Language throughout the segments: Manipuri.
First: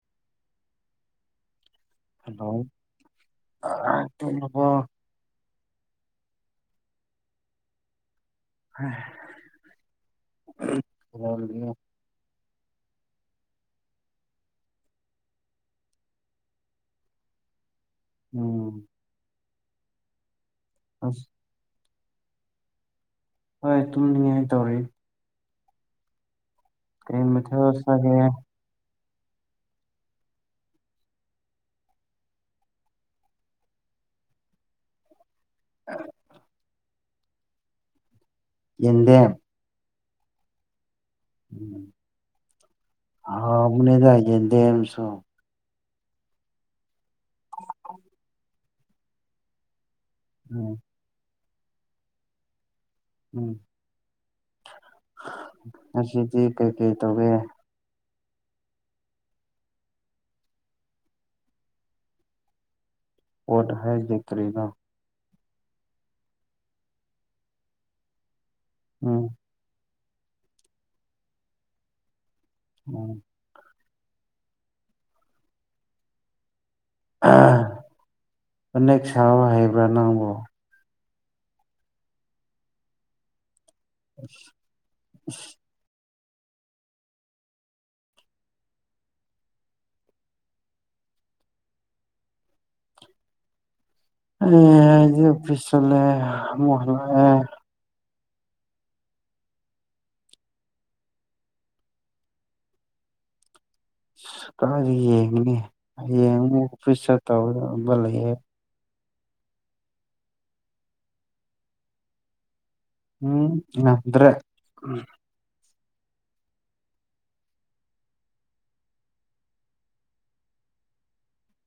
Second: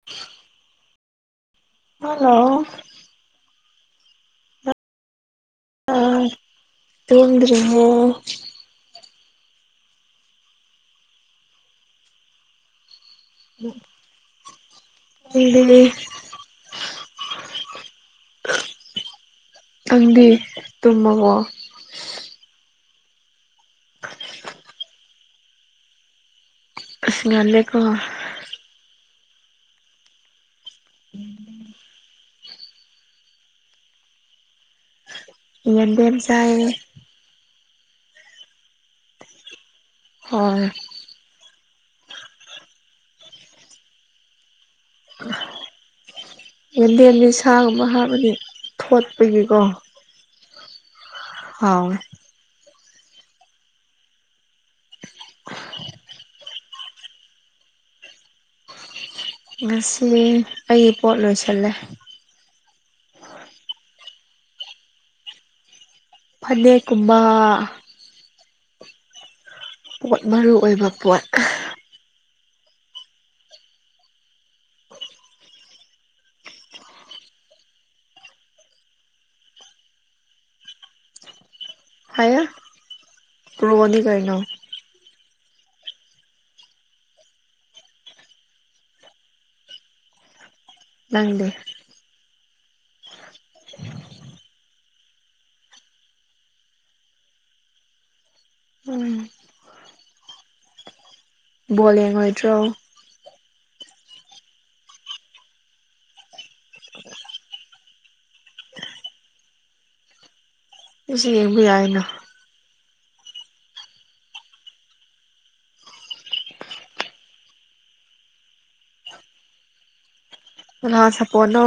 [inaudible] ꯍꯜꯂꯣ ꯑꯥ ꯇꯨꯝꯃꯕꯣ ꯅꯪ ꯇꯨꯝꯗ꯭ꯔꯤꯕꯣ [unintelligible] [unintelligible] ꯎꯝ ꯅꯪꯗꯤ ꯑꯁ ꯇꯨꯝꯃꯕꯣ ꯍꯣꯏ ꯇꯨꯝꯅꯤꯡꯉꯥꯏ ꯇꯧꯔꯤ ꯑꯁ ꯀꯔꯤ ꯃꯊꯦꯜ ꯉꯜꯂꯦꯀꯣ ꯆꯥꯒꯦ [unintelligible] ꯌꯦꯟꯗꯦꯝ ꯆꯥꯌꯦ ꯌꯦꯟꯗꯦꯝ ꯍꯣꯏ ꯍꯥꯎꯕꯅꯦꯗ ꯌꯦꯟꯗꯦꯝꯁꯨ ꯌꯦꯟꯗꯦꯝꯗꯤ ꯁꯥꯒꯨꯝꯕ ꯍꯥꯞꯂꯗꯤ ꯊꯣꯠꯄꯒꯤꯀꯣ ꯎꯝ ꯍꯥꯎꯋꯦ ꯎꯝ ꯉꯁꯤꯗꯤ ꯀꯩꯀꯩ ꯇꯧꯕꯤꯔꯦ ꯉꯁꯤ ꯑꯩꯒꯤ ꯄꯣꯠ ꯂꯣꯏꯁꯜꯂꯦ ꯑꯣꯗ ꯍꯥꯏꯖꯦ ꯀꯔꯤꯅꯣ ꯐꯅꯦꯛ ꯀꯨꯝꯕ ꯎꯝ ꯄꯣꯠ ꯃꯔꯨ ꯑꯣꯏꯕ ꯄꯣꯠ ꯎꯝ ꯐꯥꯅꯦꯛ ꯁꯥꯕ ꯍꯩꯕ꯭ꯔꯥ ꯅꯪꯕꯨ ꯍꯥꯏꯌꯥ ꯀ꯭ꯔꯣꯅꯤ [inaudible] ꯅꯪꯗꯤ ꯑꯦ ꯑꯩꯗꯤ ꯑꯣꯐꯤꯁ ꯆꯠꯂꯦ ꯑꯃꯨꯛ ꯍꯜꯂꯛꯑꯦ ꯎꯝ ꯕꯣꯜ ꯌꯦꯡꯉꯣꯏꯗ꯭ꯔꯣ ꯀꯥꯗꯤ ꯌꯦꯡꯉꯤꯅꯦ ꯌꯦꯡꯉ ꯑꯣꯐꯤꯁ ꯆꯠꯇꯧꯕ ꯑꯃ ꯂꯩꯌꯦ ꯑꯩꯁꯨ ꯌꯦꯡꯕ ꯌꯥꯏꯅ ꯎꯝ ꯅꯪꯗ꯭ꯔꯦ ꯎꯝ ꯀꯅꯥ ꯁꯞꯄꯣꯠꯅꯣ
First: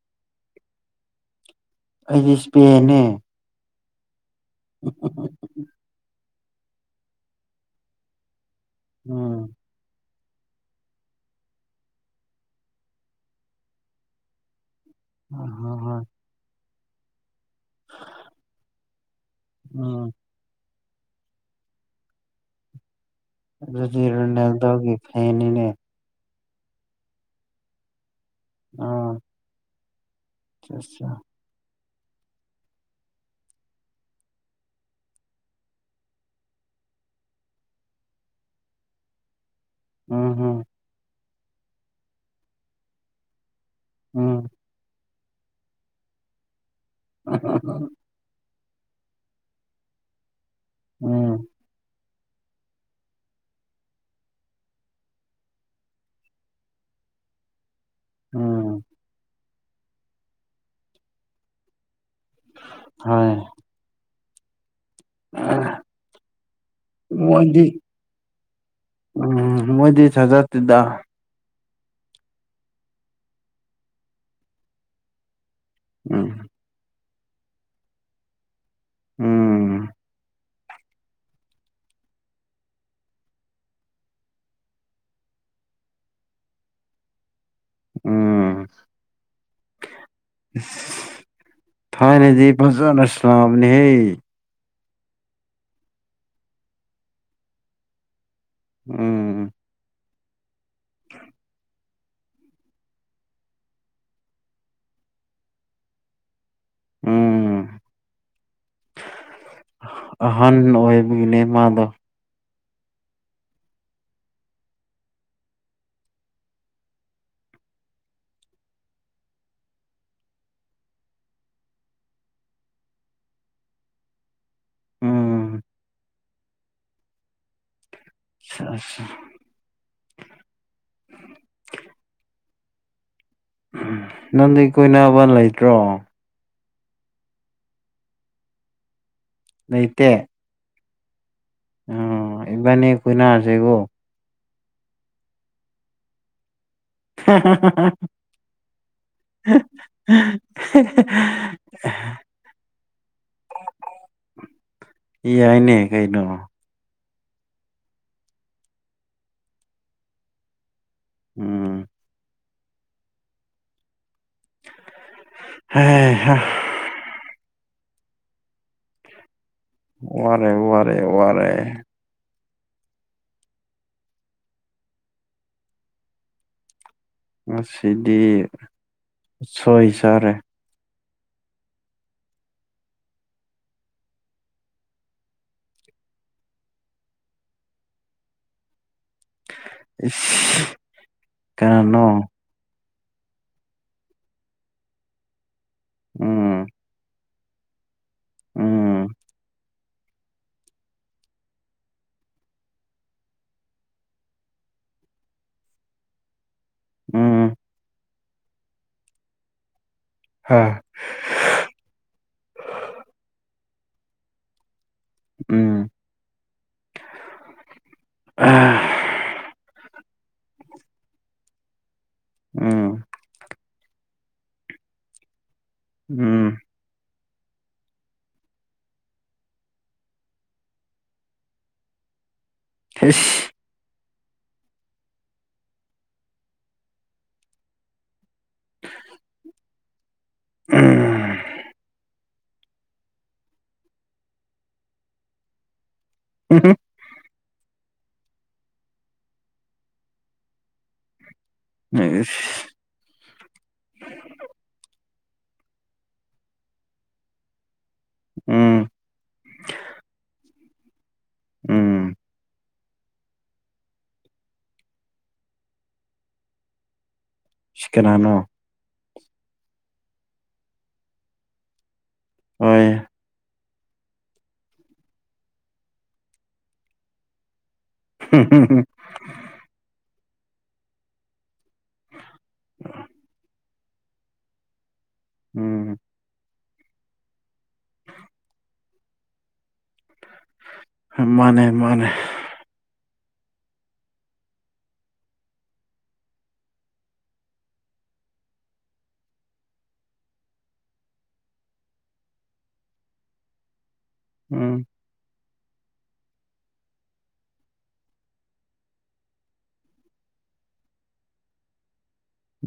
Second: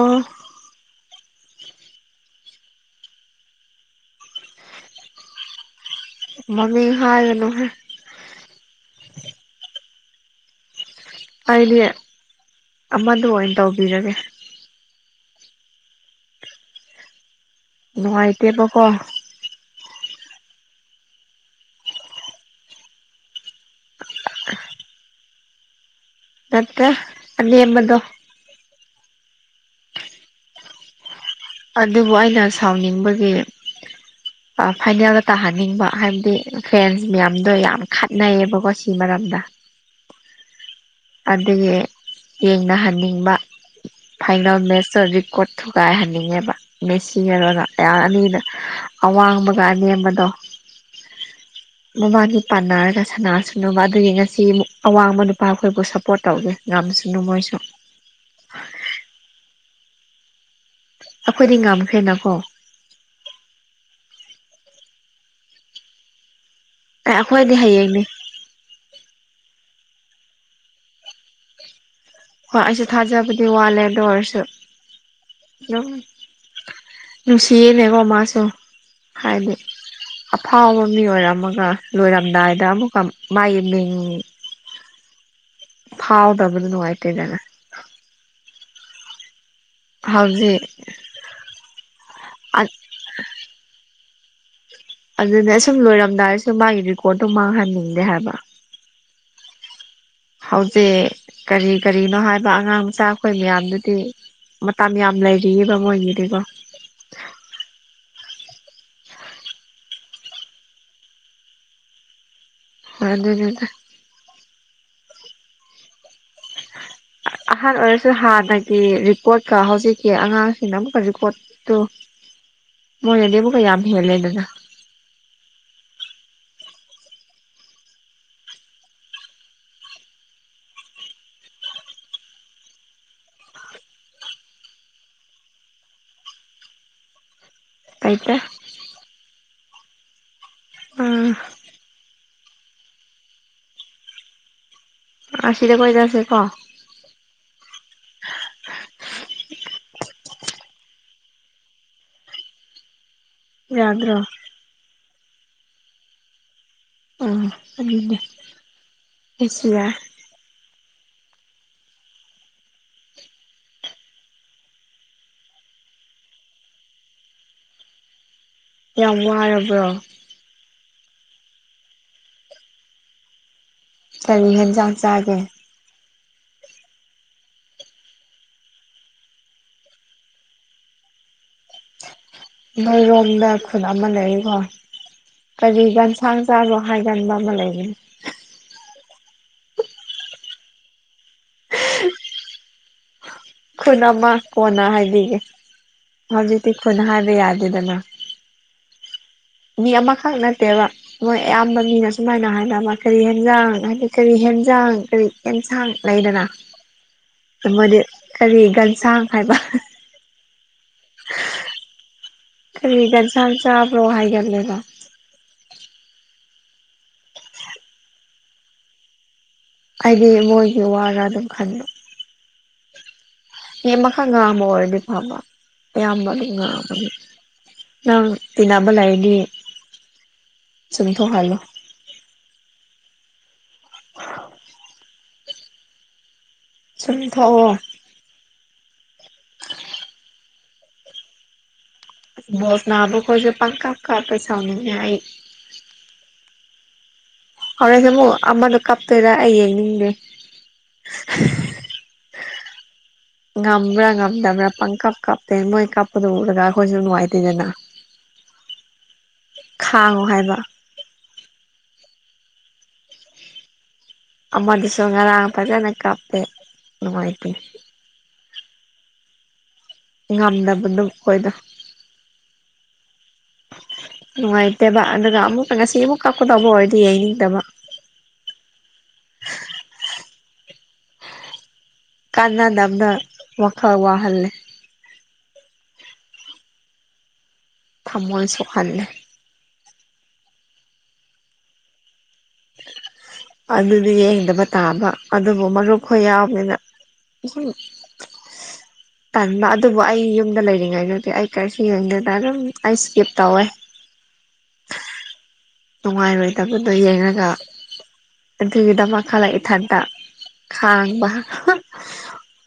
ꯑꯩꯗꯤ ꯏꯁꯄꯦꯅꯦ [unintelligible] ꯃꯃꯤꯡ ꯍꯥꯏꯔꯅꯣꯍꯦ ꯑꯥ ꯑꯩꯗꯤ ꯑꯃꯗꯨ ꯑꯣꯏꯅ ꯇꯧꯕꯤꯔꯒꯦ ꯍꯥ ꯍꯣꯏ ꯍꯣꯏ ꯅꯨꯡꯉꯥꯏꯇꯦꯕ ꯀꯣ ꯎꯝ ꯅꯣꯏꯗꯤ ꯔꯣꯅꯜꯗꯣꯒꯤ ꯐꯦꯟꯅꯤꯅꯦ ꯅꯠꯇꯦ ꯑꯅꯦꯝꯕꯗꯣ ꯑꯣ ꯑꯗꯨꯕꯨ ꯑꯩꯅ ꯁꯥꯎꯅꯤꯡꯕꯒꯤ [inaudible] ꯐꯥꯏꯅꯦꯜꯗ ꯇꯥꯍꯟꯅꯤꯡꯕ ꯍꯥꯏꯕꯗꯤ ꯐ꯭ꯦꯟꯁ ꯃꯌꯥꯝꯗꯣ ꯌꯥꯝ ꯈꯠꯅꯩꯕꯀꯣ ꯁꯤ ꯃꯔꯝꯗ ꯎꯝ ꯍꯝ ꯑꯗꯨꯒꯤ ꯌꯦꯡꯅꯍꯟꯅꯤꯡꯕ ꯎꯝ ꯐꯥꯏꯅꯦꯜ ꯃꯦꯠꯆꯇꯣ ꯔꯤꯀꯣꯔꯗ ꯊꯨꯒꯥꯏꯍꯟꯅꯤꯡꯉꯦꯕ ꯃꯦꯁꯤꯔꯣꯅ ꯑ ꯑꯅꯤꯗ ꯑꯋꯥꯡꯕꯒ ꯑꯅꯦꯝꯕꯗꯣ ꯎꯝ ꯃꯕꯅꯤ ꯄꯥꯟꯅꯔꯒ ꯁꯅꯥꯁꯅꯨꯕ ꯑꯗꯨꯒꯤ ꯉꯁꯤ ꯑꯋꯥꯡꯕ ꯅꯨꯄꯥ ꯑꯈꯣꯏꯕꯨ ꯁꯞꯄꯣꯔꯠ ꯇꯧꯒꯦ ꯉꯝꯁꯅꯨ ꯃꯣꯏꯁꯨ ꯎꯝ ꯑꯈꯣꯏꯗꯤ ꯉꯝꯈꯔꯦꯅꯀꯣ ꯎꯝ ꯑꯦ ꯑꯩꯈꯣꯏꯗꯤ ꯅꯣꯏꯗꯤ ꯍꯌꯦꯡꯅꯦ ꯎꯝ ꯃꯣꯏꯗꯤ ꯊꯒꯠꯇꯦꯗ ꯍꯣꯏ ꯑꯩꯁꯨ ꯊꯥꯖꯕꯗꯤ ꯋꯥꯠꯂꯦ ꯑꯗꯨ ꯑꯣꯏꯔꯁꯨ ꯑꯗꯨꯝ ꯎꯝ ꯅꯨꯡꯁꯤꯌꯦꯅꯦꯀꯣ ꯃꯥꯁꯨ ꯍꯥꯏꯗꯤ ꯎꯝ ꯐꯥꯎꯕ ꯃꯤ ꯑꯣꯏꯔꯝ ꯃꯒ ꯂꯣꯏꯔꯝꯗꯥꯏꯗ ꯑꯃꯨꯛꯀ ꯃꯥꯒꯤ ꯃꯤꯡ ꯐꯥꯎꯗꯕꯗ ꯅꯨꯡꯉꯥꯏꯇꯦꯗ ꯎꯝ ꯍꯧꯖꯤꯛ ꯊꯥꯏꯅꯗꯤ ꯐꯖꯅꯁꯟꯅꯦꯍꯦ ꯑꯗꯨꯅꯦ ꯁꯨꯝ ꯂꯣꯏꯔꯝꯗꯥꯏꯁꯨ ꯃꯥꯒꯤ ꯔꯦꯀꯣꯔꯗꯇꯨ ꯃꯥꯡꯍꯟꯅꯤꯡꯗꯦ ꯍꯥꯏꯕ ꯎꯝ ꯍꯧꯖꯤꯛ ꯀꯔꯤ ꯀꯔꯤꯅꯣ ꯍꯥꯏꯕ ꯑꯉꯥꯡ ꯃꯆꯥ ꯈꯣꯏ ꯃꯌꯥꯝꯗꯨꯗꯤ ꯃꯇꯝ ꯌꯥꯝ ꯂꯩꯔꯤꯑꯦꯕ ꯃꯣꯏꯒꯤꯗꯤꯀꯣ ꯎꯝ ꯑꯍꯟ ꯑꯣꯏꯕꯒꯤꯅꯦ ꯃꯥꯗꯣ ꯑꯗꯨꯅꯤꯗ ꯑꯍꯥꯟ ꯑꯣꯏꯔꯁꯨ ꯍꯥꯟꯅꯒꯤ ꯔꯤꯀꯣꯔꯠꯀ ꯍꯧꯖꯤꯛꯀꯤ ꯑꯉꯥꯡꯁꯤꯡꯅ ꯑꯃꯨꯛꯀ ꯔꯤꯀꯣꯔꯠ ꯇꯨ ꯃꯣꯏꯅꯗꯤ ꯑꯃꯨꯛꯀ ꯌꯥꯝ ꯍꯦꯜꯂꯦꯗꯅ ꯎꯝ [unintelligible] ꯅꯪꯗꯤ ꯀꯣꯏꯅꯕ ꯂꯩꯇ꯭ꯔꯣ ꯂꯩꯇꯦ ꯂꯩꯇꯦ ꯑ ꯎꯝ ꯏꯕꯥꯅꯤ ꯀꯣꯏꯅꯔꯁꯦꯀꯣ ꯑꯁꯤꯗ ꯀꯣꯏꯔꯁꯦꯀꯣ [unintelligible] [unintelligible] ꯌꯥꯗ꯭ꯔꯣ ꯌꯥꯏꯅꯦ ꯀꯩꯅꯣ ꯎꯝ ꯑꯗꯨꯅꯦ ꯑꯦꯠꯁꯤꯔꯥ ꯎꯝ ꯍꯥꯏ ꯍꯥ ꯌꯥꯝ ꯋꯥꯔꯕ꯭ꯔꯣ ꯋꯥꯔꯦ ꯋꯥꯔꯦ ꯋꯥꯔꯦ ꯀꯔꯤ ꯍꯦꯟꯖꯥꯡ ꯆꯥꯒꯦ ꯉꯁꯤꯗꯤ ꯎꯁꯣꯏ ꯆꯥꯔꯦ ꯅꯣꯏꯔꯣꯝꯗꯥ ꯈꯨꯟ ꯑꯃ ꯂꯩꯔꯤꯀꯣ ꯀꯔꯤ ꯒꯟꯁꯥꯡ ꯆꯥꯕ꯭ꯔꯣ ꯍꯥꯏꯒꯟꯕ ꯑꯃ ꯂꯩꯕꯅꯤ ꯏꯁ ꯀꯥꯅꯅꯣ ꯈꯨꯟ ꯑꯃ ꯀꯣꯟꯅ ꯍꯥꯏꯕꯤꯒꯦ ꯎꯝ ꯍꯧꯖꯤꯛꯇꯤ ꯈꯨꯟ ꯍꯥꯏꯕ ꯌꯥꯗꯦꯗꯅ ꯑꯥ ꯃꯤ ꯑꯃꯈꯛ ꯅꯠꯇꯦꯕ ꯃꯣꯏ ꯑꯌꯥꯝꯕ ꯃꯤꯅ ꯁꯨꯃꯥꯏꯅ ꯍꯥꯏꯅꯕ ꯀꯔꯤ ꯍꯦꯟꯖꯥꯡ ꯍꯥꯏꯗꯤ ꯀꯔꯤ ꯍꯦꯟꯖꯥꯡ ꯀꯔꯤ ꯑꯦꯟꯁꯥꯡ ꯂꯩꯗꯅ ꯎꯝ ꯑꯃꯗꯤ ꯀꯔꯤ ꯒꯟꯁꯥꯡ ꯍꯥꯏꯕ ꯍꯥꯥ [inaudible] ꯀꯔꯤ ꯒꯟꯁꯥꯡ ꯆꯥꯕ꯭ꯔꯣ ꯍꯥꯏꯒꯠꯂꯦꯕ ꯎꯝ ꯑꯥ ꯑꯩꯗꯤ ꯃꯣꯏꯒꯤ ꯋꯥꯔꯥ ꯑꯗꯨꯝ ꯈꯟꯕ ꯎꯝ ꯃꯤ ꯑꯃꯈꯛ ꯉꯥꯡꯕ ꯑꯣꯏꯔꯗꯤ ꯐꯕ ꯑꯌꯥꯝꯕ ꯑꯗꯨꯝ ꯎꯝ ꯉꯥꯡꯕꯅꯤ ꯅꯪ ꯇꯤꯟꯅꯕ ꯂꯩꯔꯗꯤ ꯆꯨꯝꯊꯣꯛꯍꯜꯂꯣ ꯍꯤꯁ ꯆꯨꯝ ꯊꯣꯛꯑꯣ ꯎꯝ ꯕꯣꯜ ꯁꯥꯅꯕꯈꯣꯏꯁꯦ ꯄꯪꯀꯞ‌ ꯀꯞꯄꯦ ꯁꯥꯎꯅꯤꯡꯉꯦ ꯑꯩ [unintelligible] ꯍꯣꯔꯦꯟꯁꯨ ꯑꯃꯨꯛ ꯑꯃꯗꯣ ꯀꯥꯞꯇꯣꯏꯔꯥ ꯑꯩ ꯌꯦꯡꯅꯤꯡꯗꯦ ꯅꯦ ꯏꯁ ꯉꯝꯕ꯭ꯔꯥ ꯉꯝꯗꯕ꯭ꯔꯥ ꯄꯪꯀꯥꯞ ꯀꯥꯞꯇꯦ ꯃꯣꯏ ꯀꯥꯞꯄꯗꯣ ꯎꯔꯒ ꯑꯈꯣꯏꯁꯨ ꯅꯨꯡꯉꯥꯏꯇꯦꯗꯅ ꯎꯝ ꯈꯥꯡꯉꯣ ꯍꯥꯏꯕ ꯎꯝ ꯑꯃꯗꯨꯁꯨ ꯉꯔꯥꯡ ꯐꯖꯅ ꯀꯥꯞꯄꯦ ꯅꯨꯡꯉꯥꯏꯇꯦ ꯁꯤ ꯀꯅꯥꯅꯣ ꯉꯝꯗꯕꯗꯨ ꯈꯣꯏꯗꯣ ꯍꯣꯏ ꯅꯨꯡꯉꯥꯏꯇꯦꯕ ꯑꯗꯨꯒꯥ ꯑꯃꯨꯛꯇꯥ ꯉꯁꯤ ꯑꯃꯨꯛ ꯀꯞꯀꯗꯧꯕ ꯑꯣꯏꯔꯗꯤ ꯌꯦꯡꯅꯤꯡꯗꯕ [unintelligible] ꯀꯥꯟꯅꯗꯕꯅ ꯋꯥꯈꯜ ꯋꯥꯍꯜꯂꯦ ꯎꯝ ꯊꯃꯣꯏ ꯁꯣꯛꯍꯜꯂꯦ ꯍꯦ ꯃꯥꯅꯦ ꯃꯥꯅꯦ ꯑꯗꯨꯗꯤ ꯌꯦꯡꯗꯕ ꯇꯥꯕ ꯑꯗꯨꯕꯨ ꯃꯔꯨꯞ ꯈꯣꯏ ꯌꯥꯎꯕꯅꯤꯅ ꯏꯁꯨꯝ [inaudible] ꯇꯟꯕ ꯑꯗꯨꯕꯨ ꯑꯩ ꯌꯨꯝꯗ ꯂꯩꯔꯤꯉꯩꯗꯗꯤ ꯑꯩ ꯀꯔꯤꯁꯨ ꯌꯦꯡꯗꯦꯗ ꯑꯗꯨꯝ ꯑꯩ ꯏꯁꯀꯤꯞ ꯇꯧꯋꯦ ꯎꯝ ꯅꯨꯡꯉꯥꯏꯔꯣꯏꯗꯕꯗꯣ ꯌꯦꯡꯉꯒ ꯑꯗꯨꯒꯤꯗꯃꯛ ꯈꯜꯂꯒ ꯏꯊꯥꯟꯗ ꯈꯥꯡꯕ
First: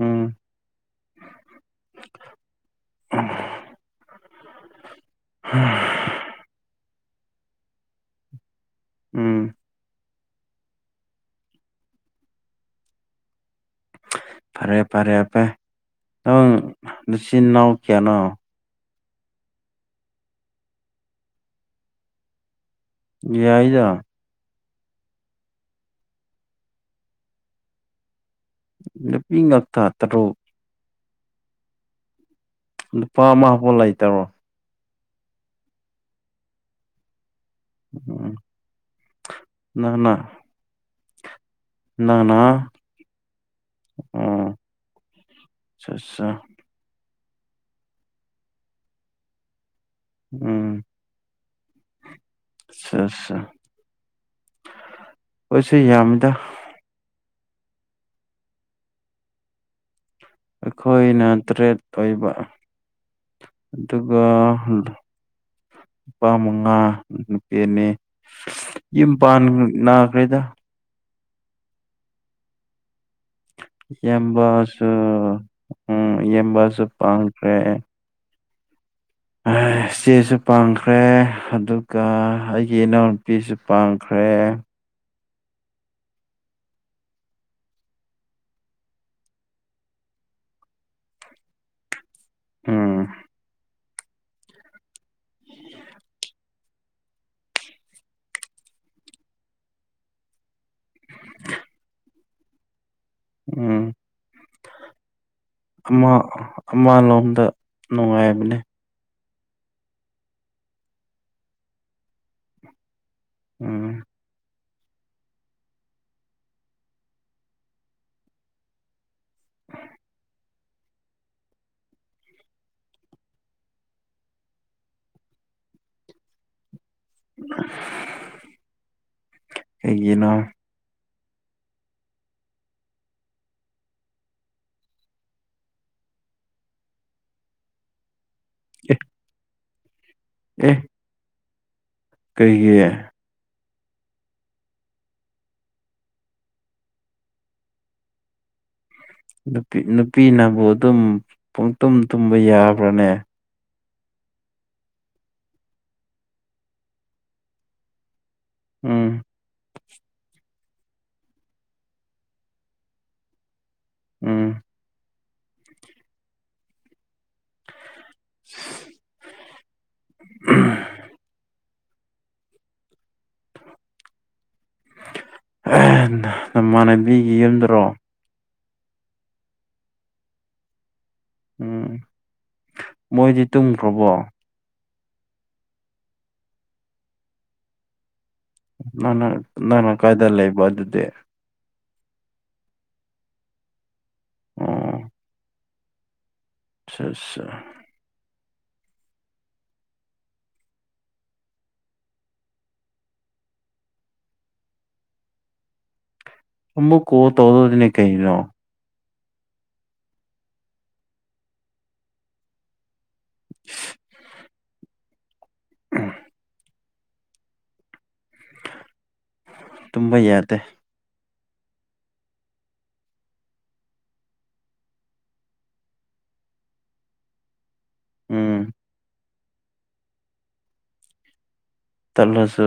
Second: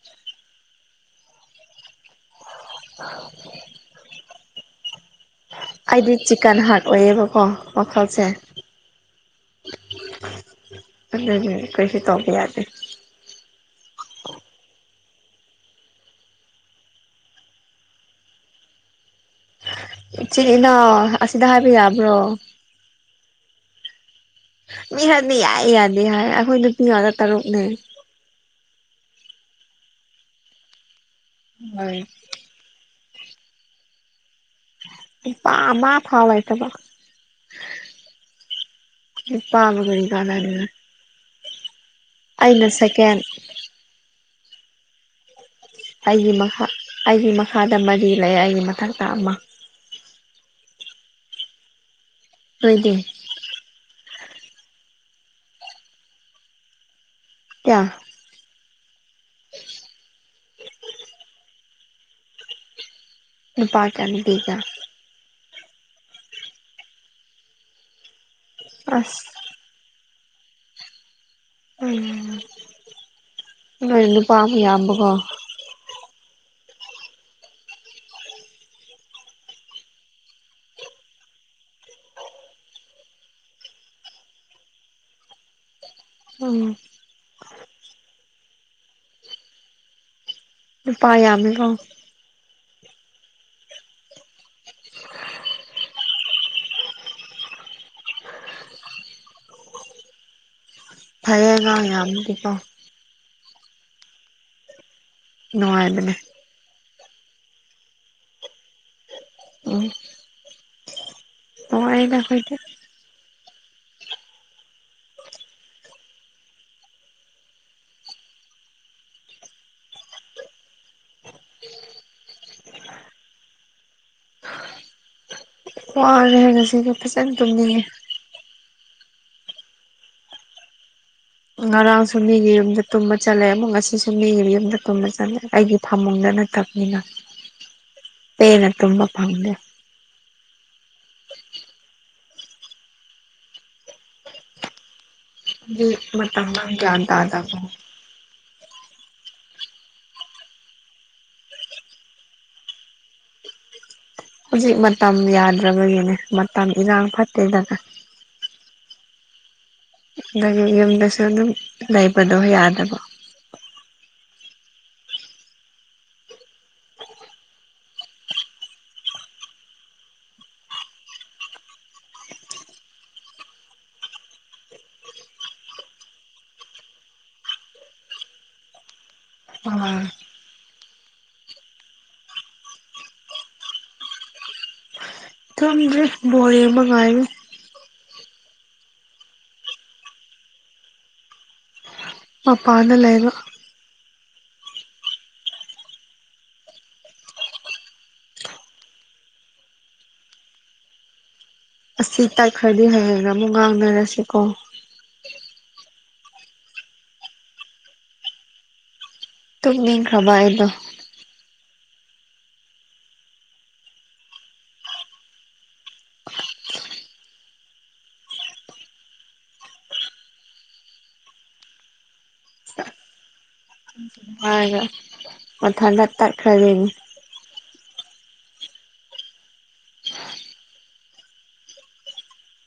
ꯎꯝ ꯑ ꯑꯩꯗꯤ ꯆꯤꯀꯟ ꯍꯥꯔꯠ ꯑꯣꯏꯌꯦꯕꯀꯣ ꯋꯈꯜꯁꯦ ꯎꯝ ꯑꯗꯨꯒꯤ ꯀꯔꯤꯁꯨ ꯇꯧꯕ ꯌꯥꯗꯦ ꯐꯔꯦ ꯐꯔꯦ ꯑꯄꯦ ꯅꯪ ꯅꯆꯤꯟ ꯅꯅꯥꯎ ꯀꯌꯥꯅꯣ ꯏꯆꯤꯜ ꯏꯅꯥꯎ ꯑꯁꯤꯗ ꯍꯥꯏꯕ ꯌꯥꯕ꯭ꯔꯣ ꯌꯥꯏꯗ ꯃꯤ ꯈꯔꯗꯤ ꯌꯥꯌꯦ ꯌꯥꯗꯦ ꯌꯥꯏ ꯑꯩꯈꯣꯏ ꯅꯨꯄꯤ ꯉꯥꯛꯇ ꯇꯔꯨꯛꯅꯦ ꯅꯨꯄꯤ ꯉꯥꯛꯇ ꯇꯔꯨꯛ ꯍꯣꯏ ꯅꯨꯄꯥ ꯑꯃꯐꯥꯎ ꯂꯩꯇ꯭ꯔꯕꯣ ꯅꯨꯄꯥ ꯑꯃꯥ ꯐꯥꯎ ꯂꯩꯇꯕ ꯎꯝ ꯅꯨꯄꯕꯨ ꯀꯔꯤ ꯅꯪꯅ ꯀꯅꯥꯗꯨꯏꯅꯣ ꯅꯪꯅ ꯑꯩꯅ ꯁꯦꯀꯦꯟ ꯑꯣ ꯑꯆꯥ ꯑꯆꯥ ꯑꯩꯒꯤ ꯃꯈꯥ ꯑꯩꯒꯤ ꯃꯈꯥꯗ ꯃꯔꯤ ꯂꯩ ꯑꯩꯒꯤ ꯃꯊꯛꯇ ꯑꯃ ꯎꯝ ꯅꯣꯏꯗꯤ ꯑꯁꯥ ꯑꯠꯁꯥ ꯑꫭꯏꯁꯨ ꯌꯥꯝꯃꯤꯗ ꯀꯌꯥ ꯎ ꯑꯩꯈꯣꯏꯅ ꯇ꯭ꯔꯦꯠ ꯑꯣꯏꯕ ꯅꯨꯄꯥ ꯀꯌꯥ ꯑꯗꯨꯒ ꯅꯨꯄꯤ ꯀꯌꯥ ꯅꯨꯄꯥ ꯃꯉꯥ ꯅꯨꯄꯤ ꯑꯅꯤ ꯌꯨꯝ ꯑꯁ ꯄꯥꯟ ꯅꯥꯈ꯭ꯔꯦꯗ ꯎꯝ ꯅꯣꯏꯅ ꯅꯨꯄꯥꯝꯃ ꯏꯌꯥꯝꯕꯁꯨ ꯌꯥꯝꯕꯀꯣ ꯎꯝ ꯏꯌꯦꯕꯁꯨ ꯄꯪꯈ꯭ꯔꯦ ꯏꯆꯦꯁꯨ ꯄꯥꯡꯈ꯭ꯔꯦ ꯑꯗꯨꯒ ꯑꯩꯒꯤ ꯏꯅꯥꯎꯅꯨꯄꯤꯁꯨ ꯄꯥꯡꯈ꯭ꯔꯦ ꯎꯝ ꯅꯨꯄꯥ ꯌꯥꯝꯃꯤꯀꯣ ꯎꯝ ꯐꯩꯌꯦꯒ ꯌꯥꯝꯗꯤꯀꯣ ꯎꯝ ꯑꯃ ꯅꯨꯡꯉꯥꯏꯕꯅꯦ ꯑꯃꯂꯣꯝꯗ ꯅꯨꯡꯉꯥꯏꯕꯅꯦ ꯎꯝ ꯅꯨꯡꯉꯥꯏꯗ ꯑꯈꯣꯏꯗꯤ ꯎꯝ ꯋꯥꯔꯦ ꯍꯥꯏ ꯉꯁꯤꯗꯤ ꯐꯖꯅ ꯇꯨꯝꯅꯤꯡꯉꯦ ꯑꯩꯒꯤꯅꯣ ꯉꯔꯥꯡꯁꯨ ꯃꯤꯒꯤ ꯌꯨꯝꯗ ꯇꯨꯝꯕ ꯆꯠꯂꯦ ꯑꯃꯨꯛ ꯉꯁꯤꯁꯨ ꯃꯤꯒꯤ ꯌꯨꯝꯗ ꯇꯨꯝꯕ ꯆꯠꯂꯦ ꯑꯩꯒꯤ ꯐꯝꯃꯨꯡꯗ ꯅꯠꯇꯞꯅꯤꯅ [inaudible] ꯄꯦꯟꯅ ꯑꯦ ꯇꯨꯝꯕ ꯐꯝꯇꯦ ꯑꯦ ꯀꯩꯒꯤ ꯑꯗꯨ ꯃ [inaudible] ꯒꯌꯥꯟ ꯇꯗꯕ ꯅꯨꯄꯤ ꯅꯨꯄꯤꯅꯕꯨ ꯑꯗꯨꯝ ꯄꯨꯡꯇꯨꯝ ꯇꯨꯝꯕ ꯌꯥꯕ꯭ꯔꯅꯦ ꯍꯧꯖꯤꯛ ꯃꯇꯝ ꯌꯥꯗ꯭ꯔꯕꯒꯤꯅꯦ ꯃꯇꯝ ꯏꯔꯥꯡ ꯐꯠꯇꯦꯗꯅ ꯎꯝ [unintelligible] ꯌꯨꯝꯗꯁꯨ ꯑꯗꯨꯝ ꯂꯩꯕꯗꯣ ꯌꯥꯗꯕ ꯎꯝ ꯎꯝ ꯅꯃꯥꯟꯅꯕꯤꯒꯤ ꯌꯨꯝꯗꯗ꯭ꯔꯣ ꯑ ꯎꯝ ꯃꯣꯏꯗꯤ ꯇꯨꯝꯈ꯭ꯔꯕꯣ ꯇꯨꯝꯗꯔꯤ ꯕꯣꯜ ꯌꯦꯛꯕ ꯉꯥꯏꯔꯤ ꯅꯪꯅ ꯅꯪꯅ ꯀꯥꯏꯗ ꯂꯩꯏꯕ ꯑꯗꯨꯗꯤ ꯃꯄꯥꯟꯗ ꯂꯩꯕ ꯑꯣ ꯆꯠꯆ ꯑꯁꯤ ꯇꯛꯈ꯭ꯔꯗꯤ ꯍꯌꯦꯡ ꯑꯃꯨꯛ ꯉꯥꯡꯅꯔꯁꯤ ꯀꯣ ꯑꯃꯨꯛ ꯀꯣꯜ ꯇꯣꯒꯗꯧꯅꯦ ꯀꯩꯅꯣ ꯇꯨꯝꯅꯤꯛ ꯈꯔꯕ ꯑꯩꯗꯣ ꯎꯝ ꯇꯨꯝꯕ ꯌꯥꯗꯦ ꯃꯥꯏꯅ ꯃꯊꯥꯟꯗ ꯇꯠꯈꯥꯗꯨꯅꯤ ꯎꯝ ꯇꯠꯂꯁꯨ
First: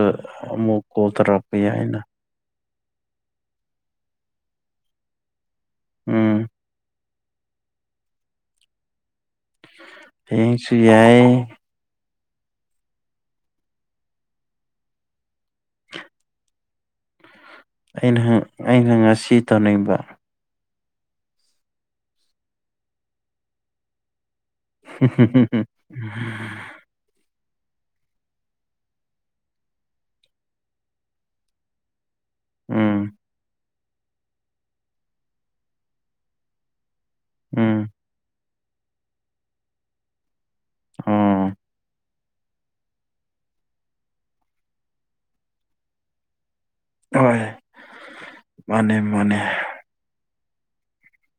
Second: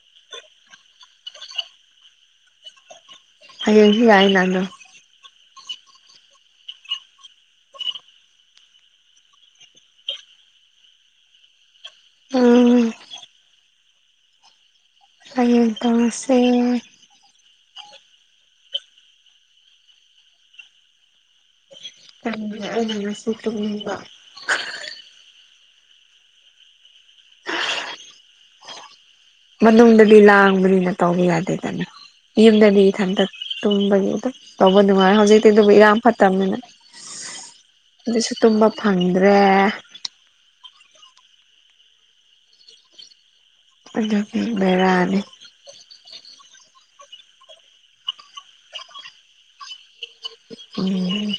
ꯑꯃꯨꯛ ꯀꯣꯜ ꯇꯔꯛꯄ ꯌꯥꯏꯅ ꯍꯌꯦꯟꯁꯨ ꯌꯥꯏꯅ ꯑꯗꯣ ꯎꯝ ꯍꯌꯦꯡꯁꯨ ꯌꯥꯏ ꯎꯝ ꯍꯌꯦꯡ ꯇꯧꯔꯁꯦ ꯑꯩꯅ ꯑꯩꯅ ꯉꯁꯤ ꯇꯧꯝꯅꯤꯡꯕ [inaudible] ꯑꯩꯅ ꯉꯥꯁꯤ ꯇꯨꯝꯅꯤꯡꯕ ꯃꯅꯨꯡꯗꯗꯤ ꯂꯥꯡꯕꯅꯤꯅ ꯇꯧꯕ ꯌꯥꯗꯦꯗꯅ ꯌꯨꯝꯗꯗꯤ ꯎꯝ ꯏꯊꯟꯗ ꯇꯨꯝꯕꯒꯤ ꯇꯧꯕ ꯅꯨꯡꯉꯥꯏ ꯍꯧꯖꯤꯛꯇꯤ ꯑꯗꯨꯕꯨ ꯏꯔꯥꯡ ꯐꯠꯇꯕꯅꯤꯅ ꯎꯝ ꯑꯗꯨ ꯇꯨꯝꯕ ꯐꯪꯗ꯭ꯔꯦ ꯑꯣ ꯑꯗꯨꯒꯤ ꯕꯦꯔꯥꯅꯤ ꯍꯣꯏ ꯃꯥꯅꯦ ꯃꯥꯅꯦ ꯎꯝ